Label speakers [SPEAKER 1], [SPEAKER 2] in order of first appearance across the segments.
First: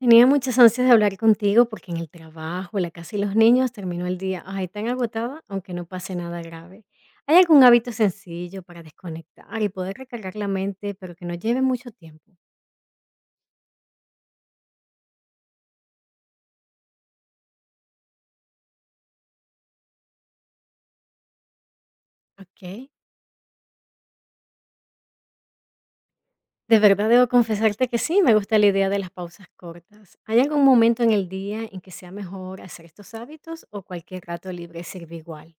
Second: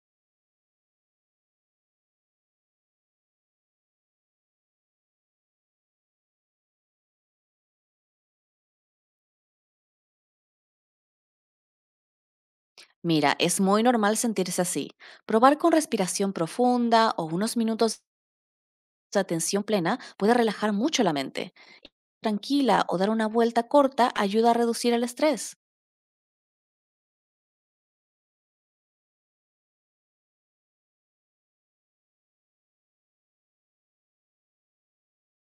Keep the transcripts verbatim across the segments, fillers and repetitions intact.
[SPEAKER 1] Tenía muchas ansias de hablar contigo porque en el trabajo, la casa y los niños terminó el día, ay, tan agotada, aunque no pase nada grave. ¿Hay algún hábito sencillo para desconectar y poder recargar la mente, pero que no lleve mucho tiempo?
[SPEAKER 2] Mira, es muy normal sentirse así. Probar con respiración profunda o unos minutos de atención plena puede relajar mucho la mente. Tranquila
[SPEAKER 1] Ok.
[SPEAKER 2] o dar una vuelta corta ayuda a reducir el estrés.
[SPEAKER 1] De verdad debo confesarte que sí, me gusta la idea de las pausas cortas. ¿Hay algún momento en el día en que sea mejor hacer estos hábitos o cualquier rato libre sirve igual?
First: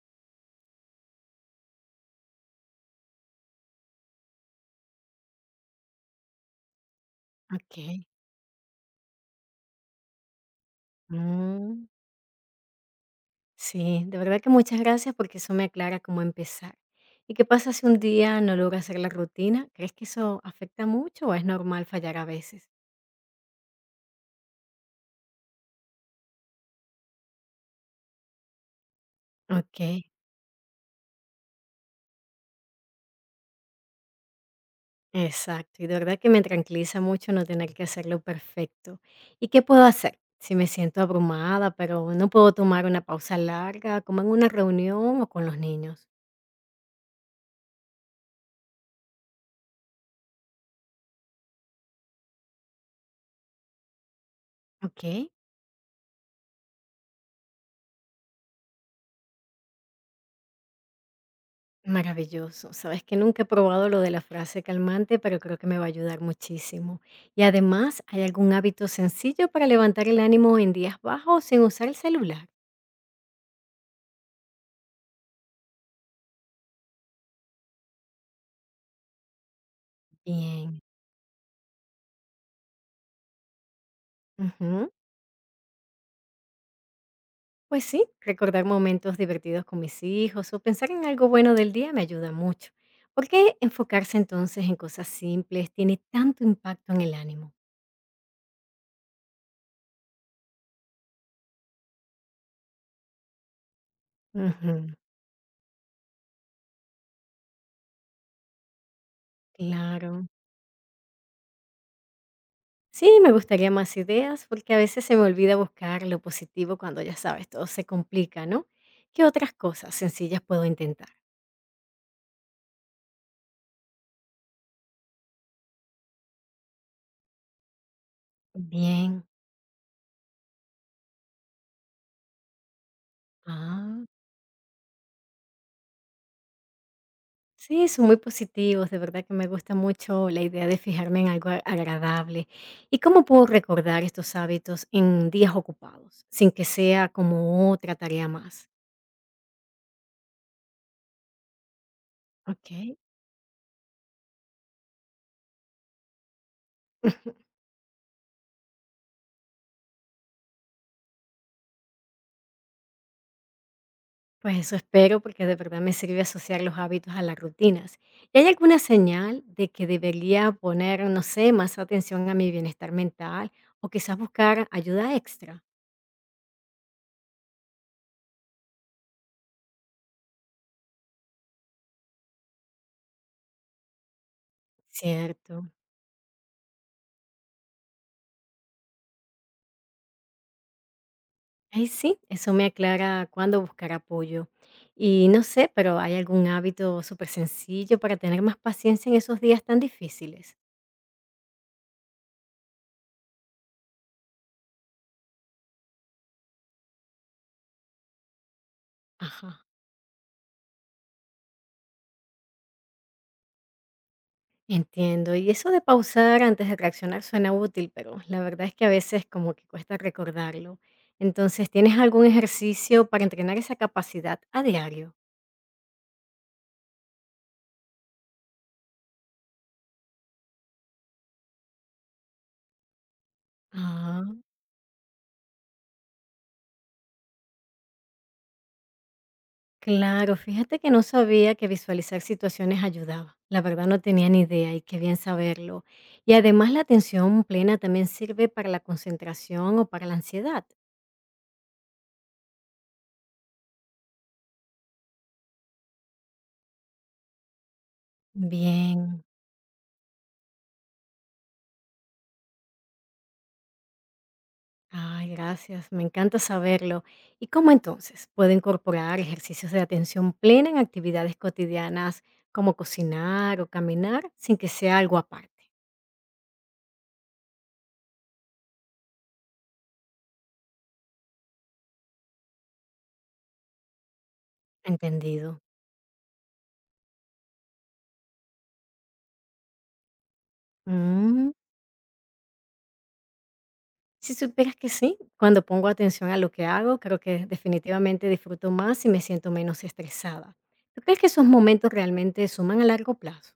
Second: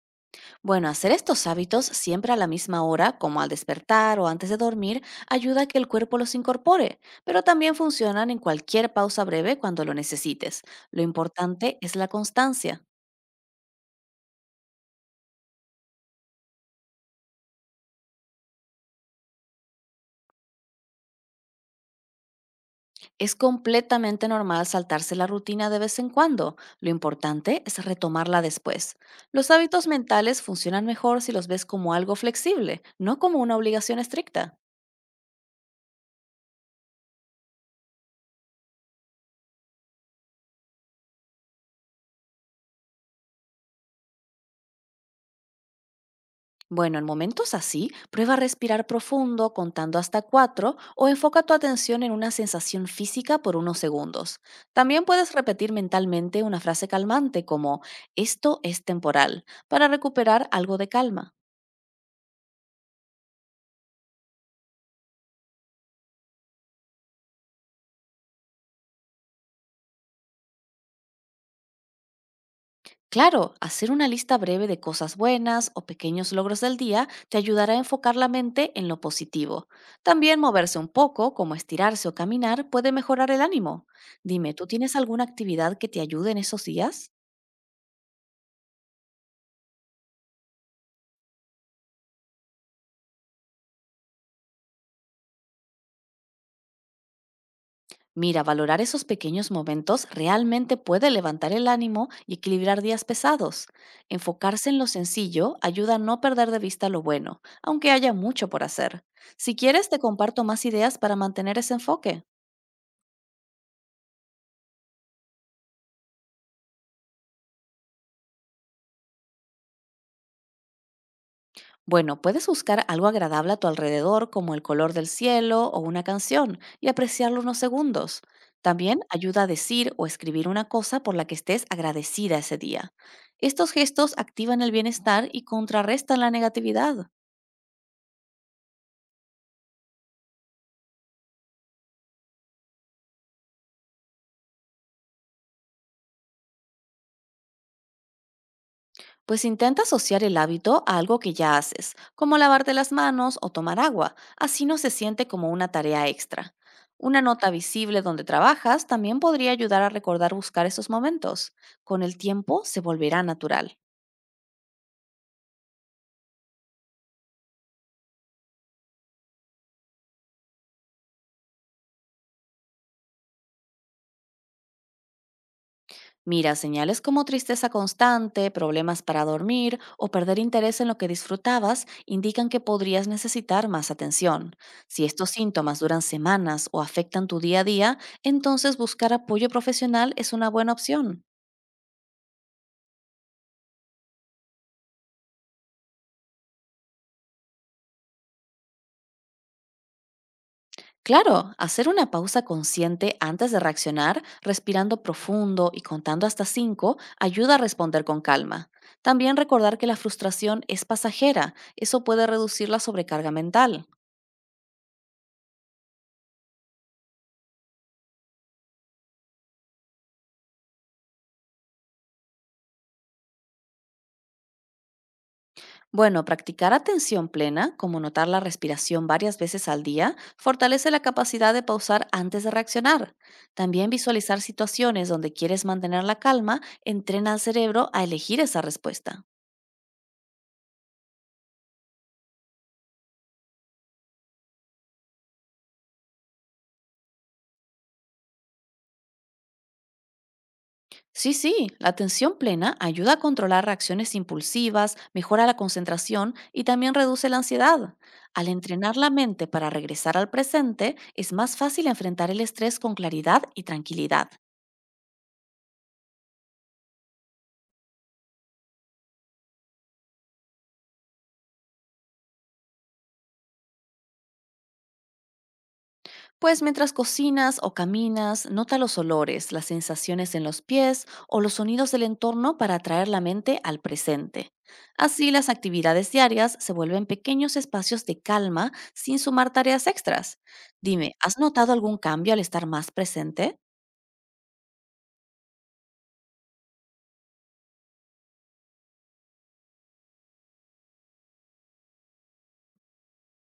[SPEAKER 2] Bueno, hacer estos hábitos siempre a la misma hora, como al despertar o antes de dormir, ayuda a que el cuerpo los incorpore, pero también
[SPEAKER 1] Ok.
[SPEAKER 2] funcionan en cualquier pausa breve cuando lo necesites. Lo importante
[SPEAKER 1] Mm.
[SPEAKER 2] es la constancia.
[SPEAKER 1] Sí, de verdad que muchas gracias porque eso me aclara cómo empezar. ¿Y qué pasa si un día no logro hacer la rutina? ¿Crees que eso afecta mucho o es normal fallar a veces?
[SPEAKER 2] Es completamente normal saltarse la rutina de vez en cuando. Lo importante es retomarla después. Los
[SPEAKER 1] Ok,
[SPEAKER 2] hábitos mentales funcionan mejor si los ves como algo flexible, no como una obligación estricta.
[SPEAKER 1] exacto. Y de verdad que me tranquiliza mucho no tener que hacerlo perfecto. ¿Y qué puedo hacer si me siento abrumada, pero no puedo tomar una pausa larga, como en una reunión o con los niños?
[SPEAKER 2] Bueno, en momentos así, prueba a respirar profundo contando hasta cuatro o enfoca tu atención en una sensación física por unos segundos.
[SPEAKER 1] Ok.
[SPEAKER 2] También puedes repetir mentalmente una frase calmante como esto es temporal para recuperar algo de calma.
[SPEAKER 1] Maravilloso. Sabes que nunca he probado lo de la frase calmante, pero creo que me va a ayudar muchísimo. Y además, ¿hay algún hábito sencillo para levantar el ánimo en días bajos sin usar el celular?
[SPEAKER 2] Claro, hacer una lista breve de cosas buenas o pequeños logros del día te ayudará a enfocar la mente en lo positivo. También moverse
[SPEAKER 1] Bien.
[SPEAKER 2] un poco, como estirarse o caminar, puede mejorar el ánimo. Dime, ¿tú
[SPEAKER 1] Ujú.
[SPEAKER 2] tienes alguna actividad que te ayude en esos días?
[SPEAKER 1] Pues sí, recordar momentos divertidos con mis hijos o pensar en algo bueno del día me ayuda mucho. ¿Por qué enfocarse entonces en cosas simples tiene tanto impacto en el ánimo?
[SPEAKER 2] Mira, valorar esos pequeños momentos realmente puede levantar el ánimo y equilibrar días pesados. Enfocarse
[SPEAKER 1] Ujú.
[SPEAKER 2] en lo sencillo ayuda a no perder de vista lo bueno, aunque haya mucho por hacer. Si quieres, te
[SPEAKER 1] Claro.
[SPEAKER 2] comparto más ideas para mantener ese enfoque.
[SPEAKER 1] Sí, me gustaría más ideas, porque a veces se me olvida buscar lo positivo cuando ya sabes, todo se complica, ¿no? ¿Qué otras cosas sencillas puedo intentar?
[SPEAKER 2] Bueno, puedes buscar algo agradable a tu alrededor, como el color del cielo o una canción, y apreciarlo unos segundos. También
[SPEAKER 1] Bien.
[SPEAKER 2] ayuda a decir o escribir una cosa por la que estés agradecida ese día. Estos
[SPEAKER 1] Ah,
[SPEAKER 2] gestos activan el bienestar y contrarrestan la negatividad.
[SPEAKER 1] sí, son muy positivos, de verdad que me gusta mucho la idea de fijarme en algo a- agradable. ¿Y cómo puedo recordar estos hábitos en días ocupados, sin que sea como otra tarea más?
[SPEAKER 2] Pues intenta asociar el hábito a algo que ya haces, como
[SPEAKER 1] Ok.
[SPEAKER 2] lavarte las manos o tomar agua, así no se siente como una tarea extra. Una nota visible donde trabajas también podría ayudar a recordar buscar esos momentos. Con el tiempo se volverá natural.
[SPEAKER 1] Pues eso espero porque de verdad me sirve asociar los hábitos a las rutinas. ¿Y hay alguna señal de que debería poner, no sé, más atención a mi bienestar mental o quizás buscar ayuda extra?
[SPEAKER 2] Mira, señales como tristeza constante, problemas para dormir o perder interés en lo que disfrutabas indican que podrías necesitar más atención. Si estos
[SPEAKER 1] Cierto.
[SPEAKER 2] síntomas duran semanas o afectan tu día a día, entonces buscar apoyo profesional es una buena opción.
[SPEAKER 1] Ahí sí, eso me aclara cuándo buscar apoyo. Y no sé, pero ¿hay algún hábito súper sencillo para tener más paciencia en esos días tan difíciles?
[SPEAKER 2] Claro, hacer una pausa consciente antes de reaccionar, respirando profundo y contando hasta cinco, ayuda a responder con calma. También
[SPEAKER 1] Ajá.
[SPEAKER 2] recordar que la frustración es pasajera, eso puede reducir la sobrecarga mental.
[SPEAKER 1] Entiendo. Y eso de pausar antes de reaccionar suena útil, pero la verdad es que a veces como que cuesta recordarlo. Entonces, ¿tienes algún ejercicio para entrenar esa capacidad a diario?
[SPEAKER 2] Bueno, practicar atención plena, como notar la respiración varias veces al día, fortalece la capacidad de pausar antes de reaccionar. También
[SPEAKER 1] Ah,
[SPEAKER 2] visualizar situaciones donde quieres mantener la calma entrena al cerebro a elegir esa respuesta.
[SPEAKER 1] claro. Fíjate que no sabía que visualizar situaciones ayudaba. La verdad no tenía ni idea y qué bien saberlo. Y además la atención plena también sirve para la concentración o para la ansiedad.
[SPEAKER 2] Sí, sí, la atención plena ayuda a controlar reacciones impulsivas, mejora la concentración y también reduce la ansiedad. Al entrenar la
[SPEAKER 1] Bien.
[SPEAKER 2] mente para regresar al presente, es más fácil enfrentar el estrés con claridad y tranquilidad.
[SPEAKER 1] Ay, gracias, me encanta saberlo. ¿Y cómo entonces puedo incorporar ejercicios de atención plena en actividades cotidianas como cocinar o caminar sin que sea algo aparte?
[SPEAKER 2] Pues mientras cocinas o caminas, nota los olores, las sensaciones en los pies o los sonidos del entorno para atraer la mente al presente. Así las
[SPEAKER 1] Entendido.
[SPEAKER 2] actividades diarias se vuelven pequeños espacios de calma sin sumar tareas extras. Dime, ¿has
[SPEAKER 1] Mm,
[SPEAKER 2] notado algún cambio al estar más presente?
[SPEAKER 1] si supieras que sí, cuando pongo atención a lo que hago, creo que definitivamente disfruto más y me siento menos estresada. ¿Tú crees que esos momentos realmente suman a largo plazo?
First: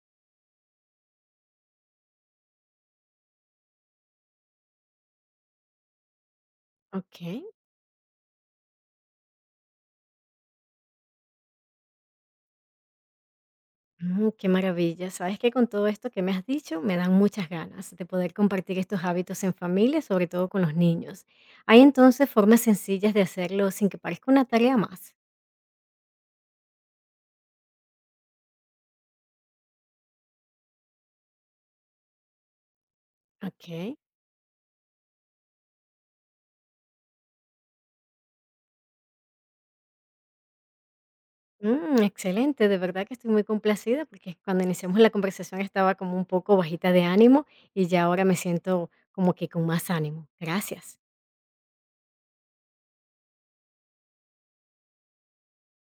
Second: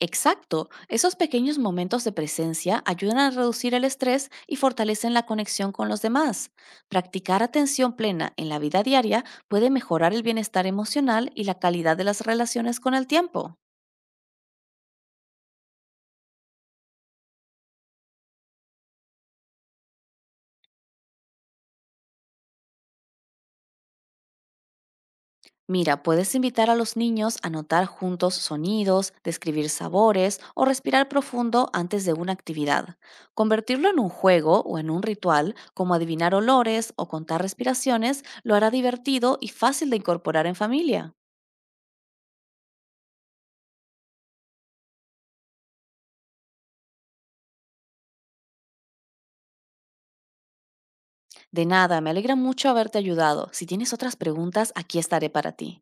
[SPEAKER 2] Exacto, esos pequeños momentos de presencia ayudan a reducir el estrés y fortalecen la conexión con los demás.
[SPEAKER 1] Ok.
[SPEAKER 2] Practicar atención plena en la vida diaria puede mejorar el bienestar emocional y la calidad de las relaciones con el tiempo.
[SPEAKER 1] Mm, qué maravilla. Sabes que con todo esto que me has dicho, me dan muchas ganas de poder compartir estos hábitos en familia, sobre todo con los niños. Hay entonces formas sencillas de hacerlo sin que parezca una tarea más.
[SPEAKER 2] Mira, puedes invitar a los niños a notar juntos sonidos, describir sabores o respirar profundo antes de una actividad. Convertirlo
[SPEAKER 1] Ok.
[SPEAKER 2] en un juego o en un ritual, como adivinar olores o contar respiraciones, lo hará divertido y fácil de incorporar en familia.
[SPEAKER 1] Mm, excelente, de verdad que estoy muy complacida porque cuando iniciamos la conversación estaba como un poco bajita de ánimo y ya ahora me siento como que con más ánimo. Gracias.
[SPEAKER 2] De nada, me alegra mucho haberte ayudado. Si tienes otras preguntas, aquí estaré para ti.